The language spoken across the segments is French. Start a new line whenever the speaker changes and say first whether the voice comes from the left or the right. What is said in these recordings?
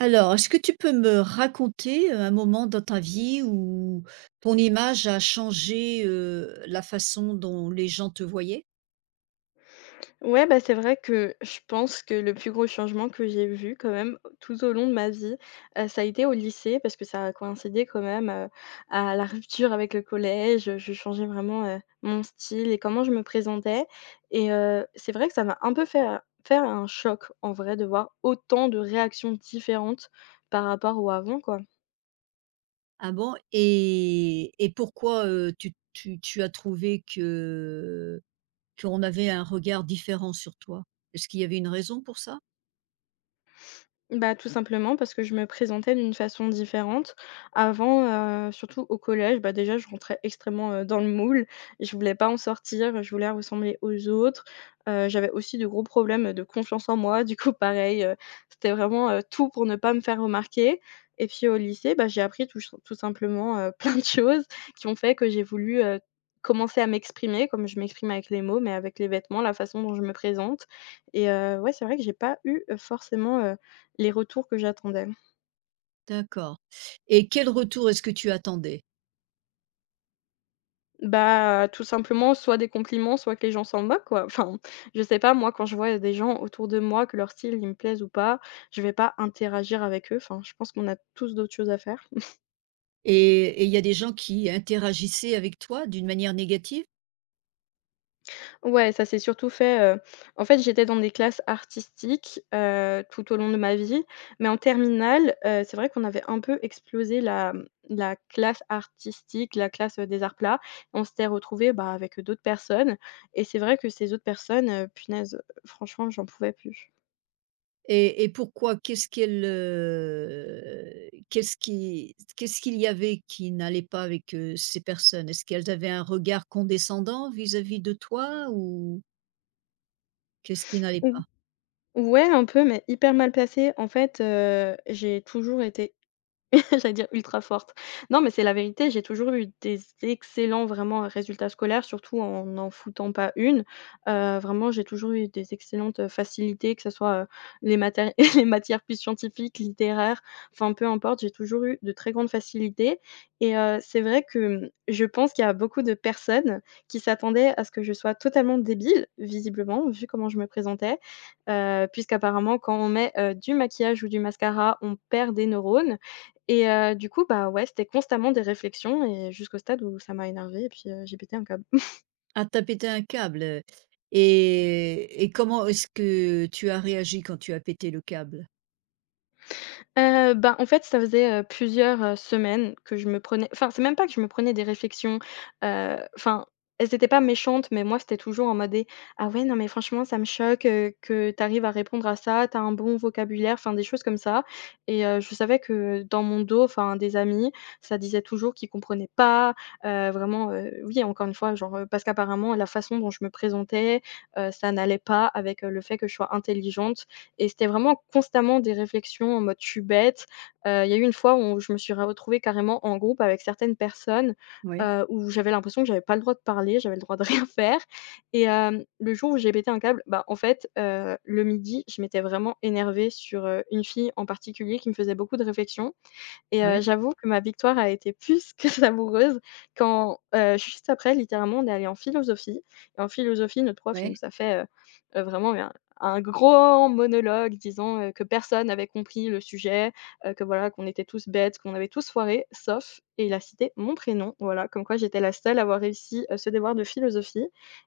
right: Alors, est-ce que tu peux me raconter, un moment dans ta vie où ton image a changé, la façon dont les gens te voyaient?
left: Ouais, bah, c'est vrai que je pense que le plus gros changement que j'ai vu quand même tout au long de ma vie, ça a été au lycée parce que ça a coïncidé quand même, à la rupture avec le collège, je changeais vraiment, mon style et comment je me présentais et c'est vrai que ça m'a un peu fait un choc en vrai de voir autant de réactions différentes par rapport au avant, quoi.
right: Ah bon? Et pourquoi, tu as trouvé que qu'on avait un regard différent sur toi? Est-ce qu'il y avait une raison pour ça?
left: Bah, tout simplement parce que je me présentais d'une façon différente. Avant, surtout au collège, bah, déjà je rentrais extrêmement, dans le moule. Je voulais pas en sortir, je voulais ressembler aux autres. J'avais aussi de gros problèmes de confiance en moi. Du coup, pareil, c'était vraiment, tout pour ne pas me faire remarquer. Et puis au lycée, bah, j'ai appris tout simplement, plein de choses qui ont fait que j'ai voulu, commencer à m'exprimer comme je m'exprime avec les mots, mais avec les vêtements, la façon dont je me présente. Et ouais, c'est vrai que j'ai pas eu, forcément, les retours que j'attendais.
right: D'accord. Et quel retour est-ce que tu attendais?
left: Bah, tout simplement, soit des compliments, soit que les gens s'en moquent, quoi. Enfin, je sais pas, moi, quand je vois des gens autour de moi, que leur style, il me plaise ou pas, je vais pas interagir avec eux. Enfin, je pense qu'on a tous d'autres choses à faire.
right: Et il y a des gens qui interagissaient avec toi d'une manière négative?
left: Ouais, ça s'est surtout fait, en fait, j'étais dans des classes artistiques, tout au long de ma vie, mais en terminale, c'est vrai qu'on avait un peu explosé la, la classe artistique, la classe, des arts plats. On s'était retrouvés, bah, avec, d'autres personnes et c'est vrai que ces autres personnes, punaises, franchement, j'en pouvais plus.
right: Et pourquoi? Qu'est-ce qu'il y avait qui n'allait pas avec, ces personnes? Est-ce qu'elles avaient un regard condescendant vis-à-vis de toi ou qu'est-ce qui n'allait pas?
left: Ou Ouais, un peu, mais hyper mal placée. En fait, j'ai toujours été j'allais dire ultra forte. Non, mais c'est la vérité, j'ai toujours eu des excellents vraiment résultats scolaires, surtout en n'en foutant pas une. Vraiment, j'ai toujours eu des excellentes facilités, que ce soit, les maté les matières plus scientifiques, littéraires, enfin peu importe, j'ai toujours eu de très grandes facilités et c'est vrai que, je pense qu'il y a beaucoup de personnes qui s'attendaient à ce que je sois totalement débile, visiblement, vu comment je me présentais, puisqu'apparemment quand on met, du maquillage ou du mascara, on perd des neurones et du coup, bah, ouais, c'était constamment des réflexions et jusqu'au stade où ça m'a énervée et puis, j'ai pété un câble.
right: Ah, tu as pété un câble, et comment est-ce que tu as réagi quand tu as pété le câble?
left: Ben, en fait, ça faisait, plusieurs, semaines que je me prenais enfin, c'est même pas que je me prenais des réflexions, enfin, elles étaient pas méchantes, mais moi, c'était toujours en mode des : « Ah ouais, non, mais franchement, ça me choque, que tu arrives à répondre à ça, tu as un bon vocabulaire », enfin, des choses comme ça et je savais que dans mon dos, enfin, des amis, ça disait toujours qu'ils comprenaient pas, vraiment, oui, encore une fois, genre, parce qu'apparemment la façon dont je me présentais, ça n'allait pas avec, le fait que je sois intelligente et c'était vraiment constamment des réflexions en mode : « Je suis bête ». Il y a eu une fois où je me suis retrouvée carrément en groupe avec certaines personnes,
right: Oui,
left: où j'avais l'impression que j'avais pas le droit de parler, j'avais le droit de rien faire et le jour où j'ai pété un câble, bah, en fait, le midi, je m'étais vraiment énervée sur, une fille en particulier qui me faisait beaucoup de réflexions et
right: oui,
left: j'avoue que ma victoire a été plus que savoureuse quand, juste après littéralement, on est allé en philosophie et en philosophie, notre prof, il nous
right: oui.
left: a fait, vraiment un grand monologue disant, que personne avait compris le sujet, que voilà, qu'on était tous bêtes, qu'on avait tous foiré sauf et il a cité mon prénom, voilà, comme quoi j'étais la seule à avoir réussi, ce devoir de philosophie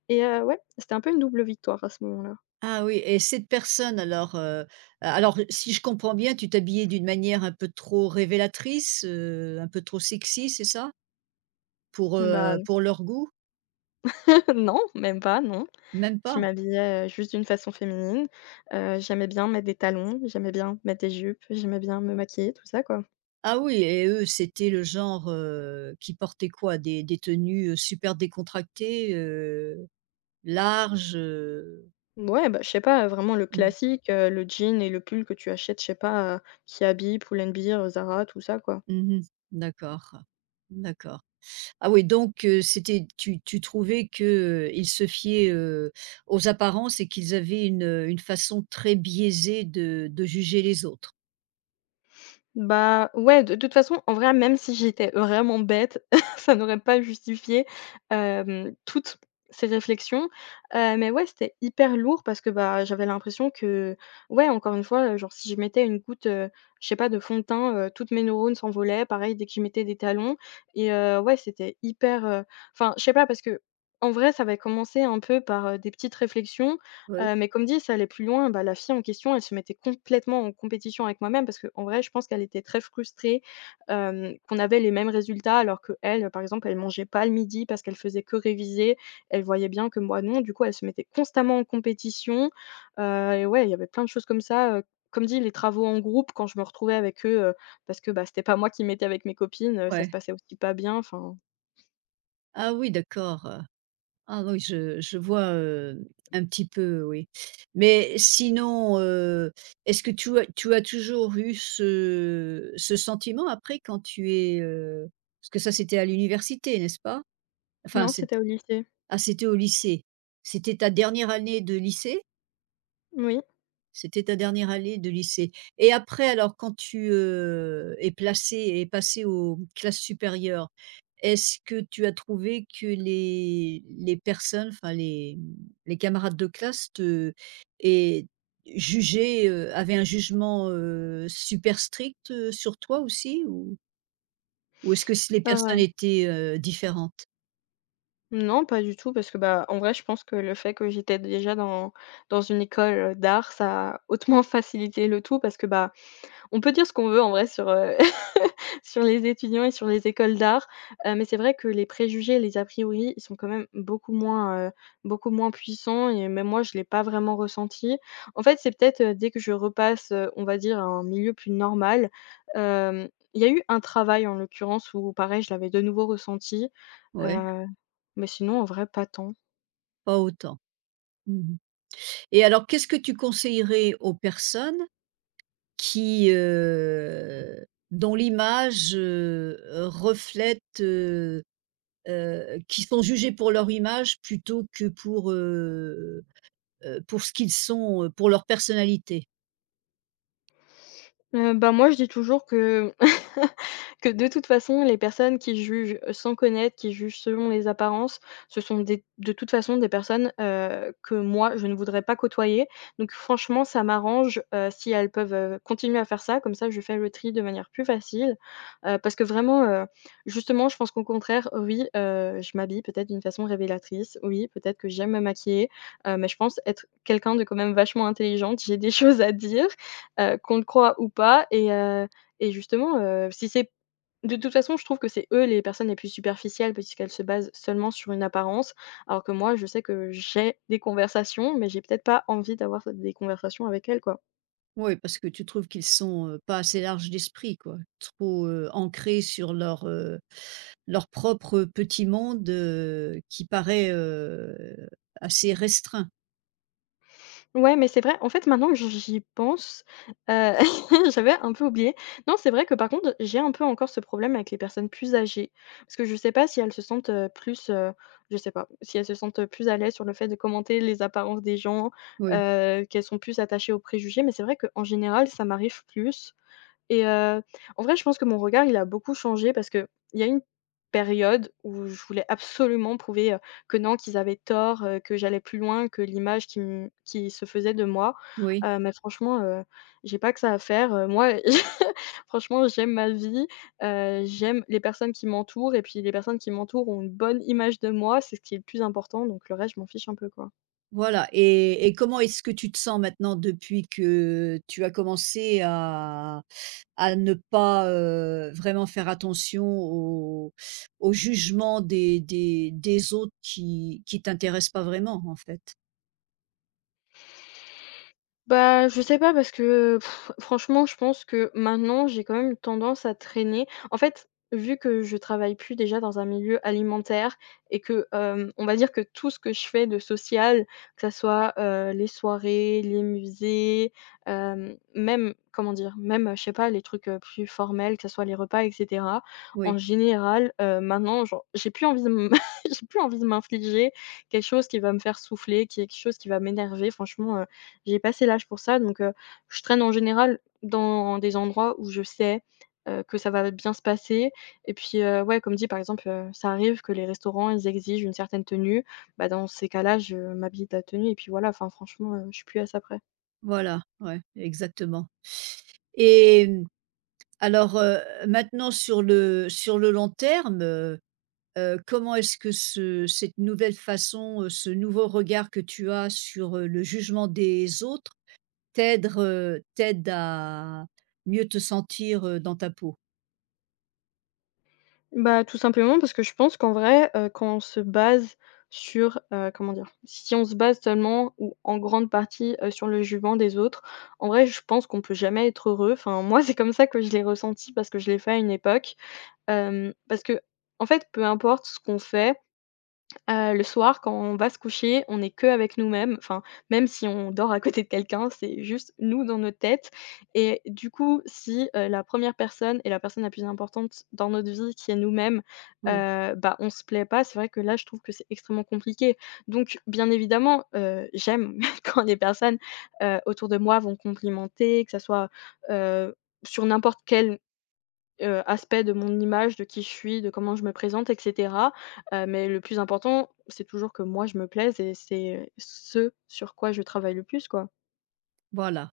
left: et ouais, c'était un peu une double victoire à ce moment-là.
right: Ah oui, et cette personne alors si je comprends bien, tu t'habillais d'une manière un peu trop révélatrice, un peu trop sexy, c'est ça?
left: Bah,
right: Pour leur goût?
left: non, même pas, non.
right: Même
left: Qui
right: pas?
left: m'habillait, juste d'une façon féminine. J'aimais bien mettre des talons, j'aimais bien mettre des jupes, j'aimais bien me maquiller, tout ça, quoi.
right: Ah oui, et eux, c'était le genre, qui portait quoi? Des tenues, super décontractées, larges,
left: Ouais, bah, je sais pas, vraiment le
right: Mmh.
left: classique, le jean et le pull que tu achètes, je sais pas, Kiabi, Pull&Bear, Zara, tout ça, quoi.
right: Mmh. D'accord. D'accord. Ah oui, donc c'était tu trouvais qu'ils se fiaient, aux apparences et qu'ils avaient une façon très biaisée de juger les autres?
left: Bah, ouais, de toute façon, en vrai, même si j'étais vraiment bête, ça n'aurait pas justifié, toutes ces réflexions, mais ouais, c'était hyper lourd parce que, bah, j'avais l'impression que, ouais, encore une fois, genre, si je mettais une goutte, je sais pas, de fond de teint, toutes mes neurones s'envolaient. Pareil, dès que je mettais des talons et ouais, c'était hyper, enfin, je sais pas, parce que en vrai, ça avait commencé un peu par, des petites réflexions.
right: Ouais,
left: Mais comme dit, ça allait plus loin, bah, la fille en question, elle se mettait complètement en compétition avec moi-même parce qu'en vrai, je pense qu'elle était très frustrée, qu'on avait les mêmes résultats alors que elle, par exemple, elle mangeait pas le midi parce qu'elle faisait que réviser. Elle voyait bien que moi non, du coup, elle se mettait constamment en compétition, et ouais, il y avait plein de choses comme ça, comme dit, les travaux en groupe quand je me retrouvais avec eux, parce que, bah, c'était pas moi qui m'étais avec mes copines, ça se
right: ouais.
left: passait aussi pas bien, enfin
right: Ah oui, d'accord. Ah oui, je vois, un petit peu, oui. Mais sinon, est-ce que tu as toujours eu ce sentiment après quand tu es, parce que ça c'était à l'université, n'est-ce pas? Enfin,
left: non,
right: c'ét
left: c'était au lycée.
right: ah, c'était au lycée. C'était ta dernière année de lycée?
left: Oui,
right: C'était ta dernière année de lycée, et après alors quand tu, es placé, et passé aux classes supérieures, est-ce que tu as trouvé que les personnes, enfin les, mmh, les camarades de classe te et jugeaient, avaient un jugement, super strict, sur toi aussi? Ou est-ce que s les personnes
left: heu
right: étaient, différentes?
left: non, pas du tout, parce que, bah, en vrai, je pense que le fait que j'étais déjà dans une école, d'art, ça a hautement facilité le tout parce que, bah, on peut dire ce qu'on veut en vrai sur, sur les étudiants et sur les écoles d'art, mais c'est vrai que les préjugés et les a priori, ils sont quand même beaucoup moins puissants et même moi, je ne l'ai pas vraiment ressenti. En fait, c'est peut-être, dès que je repasse, on va dire à un milieu plus normal, hem, il y a eu un travail en l'occurrence où pareil, je l'avais de nouveau ressenti,
right: Ouais,
left: heu, mais sinon en vrai pas tant.
right: pas autant. Mmh. Et alors qu'est-ce que tu conseillerais aux personnes qui, dont l'image, reflète, heu qui sont jugés pour leur image plutôt que pour ce qu'ils sont, pour leur personnalité.
left: Bah, moi, je dis toujours que que de toute façon, les personnes qui jugent sans connaître, qui jugent selon les apparences, ce sont des de toute façon des personnes, que moi, je ne voudrais pas côtoyer. Donc franchement, ça m'arrange, si elles peuvent, continuer à faire ça, comme ça je fais le tri de manière plus facile. Parce que vraiment, justement, je pense qu'au contraire, oui, je m'habille peut-être d'une façon révélatrice, oui, peut-être que j'aime me maquiller, mais je pense être quelqu'un de quand même vachement intelligente. J'ai des choses à dire qu'on le croit ou pas et et justement, si c'est de toute façon, je trouve que c'est eux les personnes les plus superficielles puisqu'elles se basent seulement sur une apparence, alors que moi, je sais que j'ai des conversations, mais j'ai peut-être pas envie d'avoir des conversations avec elles, quoi.
right: Oui, parce que tu trouves qu'ils sont, pas assez larges d'esprit, quoi. Trop, ancrés sur leur, leur propre petit monde, qui paraît, assez restreint.
left: Ouais, mais c'est vrai, en fait, maintenant que j'y pense, heu, j'avais un peu oublié. Non, c'est vrai que par contre, j'ai un peu encore ce problème avec les personnes plus âgées. Parce que je sais pas si elles se sentent, plus, je sais pas, si elles se sentent, plus à l'aise sur le fait de commenter les apparences des gens,
right: Oui,
left: qu'elles sont plus attachées aux préjugés, mais c'est vrai qu'en général, ça m'arrive plus. Et en vrai, je pense que mon regard, il a beaucoup changé parce que il y a une période où je voulais absolument prouver, que non, qu'ils avaient tort, que j'allais plus loin que l'image qui m qu'ils se faisait de moi.
right: oui,
left: Mais franchement, j'ai pas que ça à faire, moi, franchement, j'aime ma vie, j'aime les personnes qui m'entourent et puis les personnes qui m'entourent ont une bonne image de moi, c'est ce qui est le plus important, donc le reste, je m'en fiche un peu, quoi.
right: voilà. Et comment est-ce que tu te sens maintenant depuis que tu as commencé à ne pas, vraiment faire attention au au jugement des autres qui t'intéressent pas vraiment, en fait?
left: Bah, je sais pas parce que pff, franchement, je pense que maintenant, j'ai quand même tendance à traîner. En fait, vu que je travaille plus déjà dans un milieu alimentaire et que, on va dire que tout ce que je fais de social, que ça soit, les soirées, les musées, même, comment dire? Même, je sais pas, les trucs, plus formels, que ça soit les repas et cetera. En
right: Oui.
left: général, maintenant, genre, j'ai plus envie de m j'ai plus envie de m'infliger quelque chose qui va me faire souffler, qui est quelque chose qui va m'énerver. Franchement, j'ai passé l'âge pour ça, donc je traîne en général dans des endroits où je sais, que ça va bien se passer et puis, ouais, comme dit, par exemple, ça arrive que les restaurants, ils exigent une certaine tenue. Bah, dans ces cas-là, je m'habille de la tenue et puis voilà, enfin franchement, je suis plus à ça près.
right: Voilà, ouais, exactement. Et mmh, alors, maintenant sur le long terme, comment est-ce que ce cette nouvelle façon, ce nouveau regard que tu as sur, le jugement des autres t'aide à mieux te sentir, dans ta peau?
left: Bah, tout simplement parce que je pense qu'en vrai, quand on se base sur, comment dire? Si on se base seulement ou en grande partie, sur le jugement des autres, en vrai, je pense qu'on peut jamais être heureux. Enfin, moi, c'est comme ça que je l'ai ressenti parce que je l'ai fait à une époque. Parce que, en fait, peu importe ce qu'on fait, le soir quand on va se coucher, on n'est que avec nous-mêmes. Enfin, même si on dort à côté de quelqu'un, c'est juste nous dans notre tête et du coup, si, la première personne est la personne la plus importante dans notre vie qui est nous-mêmes,
right: Oui.
left: bah, on se plaît pas, c'est vrai que là, je trouve que c'est extrêmement compliqué. Donc bien évidemment, j'aime quand les personnes, autour de moi vont complimenter, que ça soit, heu, sur n'importe quel aspect de mon image, de qui je suis, de comment je me présente et cetera. Mais le plus important, c'est toujours que moi je me plaise et c'est ce sur quoi je travaille le plus, quoi.
right: Voilà.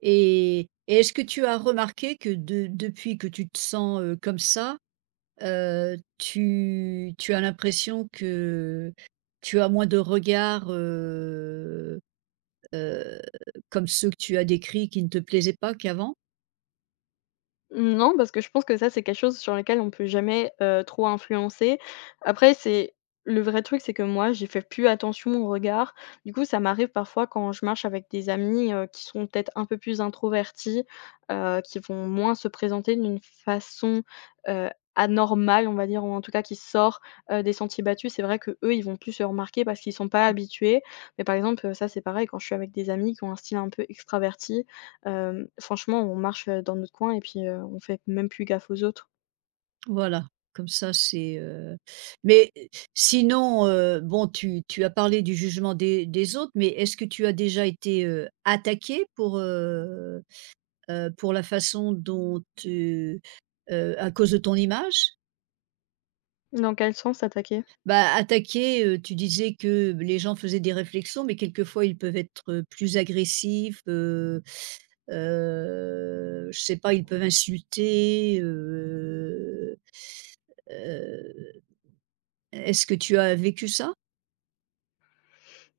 right: Et est-ce que tu as remarqué que de depuis que tu te sens, comme ça, tu as l'impression que tu as moins de regards, heu, comme ceux que tu as décrits qui ne te plaisaient pas qu'avant?
left: Non, parce que je pense que ça, c'est quelque chose sur lequel on peut jamais, trop influencer. Après, c'est le vrai truc, c'est que moi, j'ai fait plus attention au regard. Du coup, ça m'arrive parfois quand je marche avec des amis, qui sont peut-être un peu plus introvertis, qui vont moins se présenter d'une façon, heu, anormale, on va dire, ou en tout cas qui sort, des sentiers battus. C'est vrai que eux ils vont plus se remarquer parce qu'ils sont pas habitués. Mais par exemple, ça, c'est pareil quand je suis avec des amis qui ont un style un peu extraverti. Franchement, on marche, dans notre coin et puis, on fait même plus gaffe aux autres.
right: Voilà, comme ça c'est, mais sinon, bon tu as parlé du jugement des autres, mais est-ce que tu as déjà été, attaquée pour la façon dont tu à cause de ton image?
left: Dans quel sens attaquer?
right: Bah, attaquer, tu disais que les gens faisaient des réflexions, mais quelquefois ils peuvent être, plus agressifs, je sais pas, ils peuvent insulter, heu, est-ce que tu as vécu ça?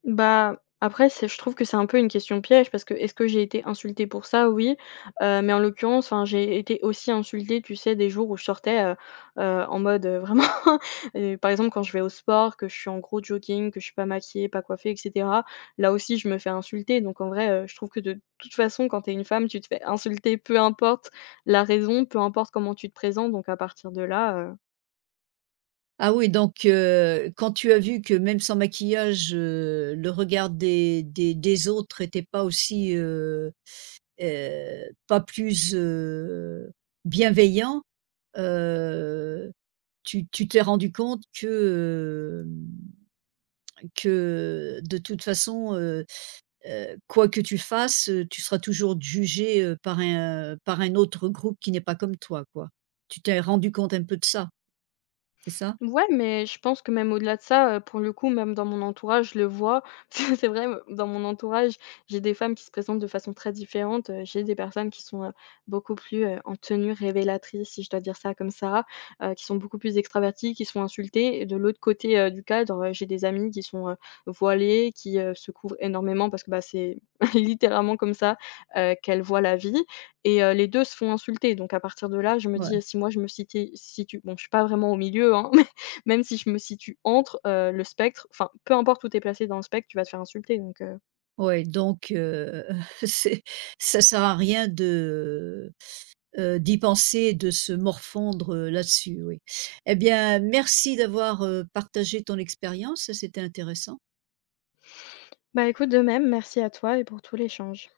left: Bah, après c'est, je trouve que c'est un peu une question piège parce que est-ce que j'ai été insultée pour ça? Oui, mais en l'occurrence, enfin, j'ai été aussi insultée, tu sais, des jours où je sortais, en mode, vraiment, par exemple, quand je vais au sport, que je suis en gros jogging, que je suis pas maquillée, pas coiffée et cetera. Là aussi, je me fais insulter donc en vrai, je trouve que de toute façon, quand t'es une femme, tu te fais insulter peu importe la raison, peu importe comment tu te présentes donc à partir de là,
right: Ah oui, donc quand tu as vu que même sans maquillage, le regard des autres était pas aussi, pas plus, bienveillant, heu, tu t'es rendu compte que, hem, que de toute façon, quoi que tu fasses, tu seras toujours jugé par un autre groupe qui n'est pas comme toi, quoi. Tu t'es rendu compte un peu de ça, c'est ça?
left: ouais, mais je pense que même au-delà de ça, pour le coup, même dans mon entourage, je le vois. C'est vrai, dans mon entourage, j'ai des femmes qui se présentent de façon très différente, j'ai des personnes qui sont, beaucoup plus, en tenue révélatrice, si je dois dire ça comme ça, qui sont beaucoup plus extraverties, qui sont insultées. Et de l'autre côté, du cadre, j'ai des amis qui sont, voilées, qui, se couvrent énormément parce que, bah, c'est littéralement comme ça, qu'elles voient la vie et les 2 se font insulter donc à partir de là, je me
right: Ouais,
left: dis: «Si moi je me situe» bon, je suis pas vraiment au milieu, hein, même si je me situe entre, le spectre, enfin, peu importe où tu placé dans le spectre, tu vas te faire insulter donc.
right: ouais, donc c'est ça sert à rien de, d'y penser, de se morfondre, là-dessus, oui. Eh bien, merci d'avoir, partagé ton expérience, c'était intéressant.
left: Bah, écoute, de même, merci à toi et pour tout l'échange.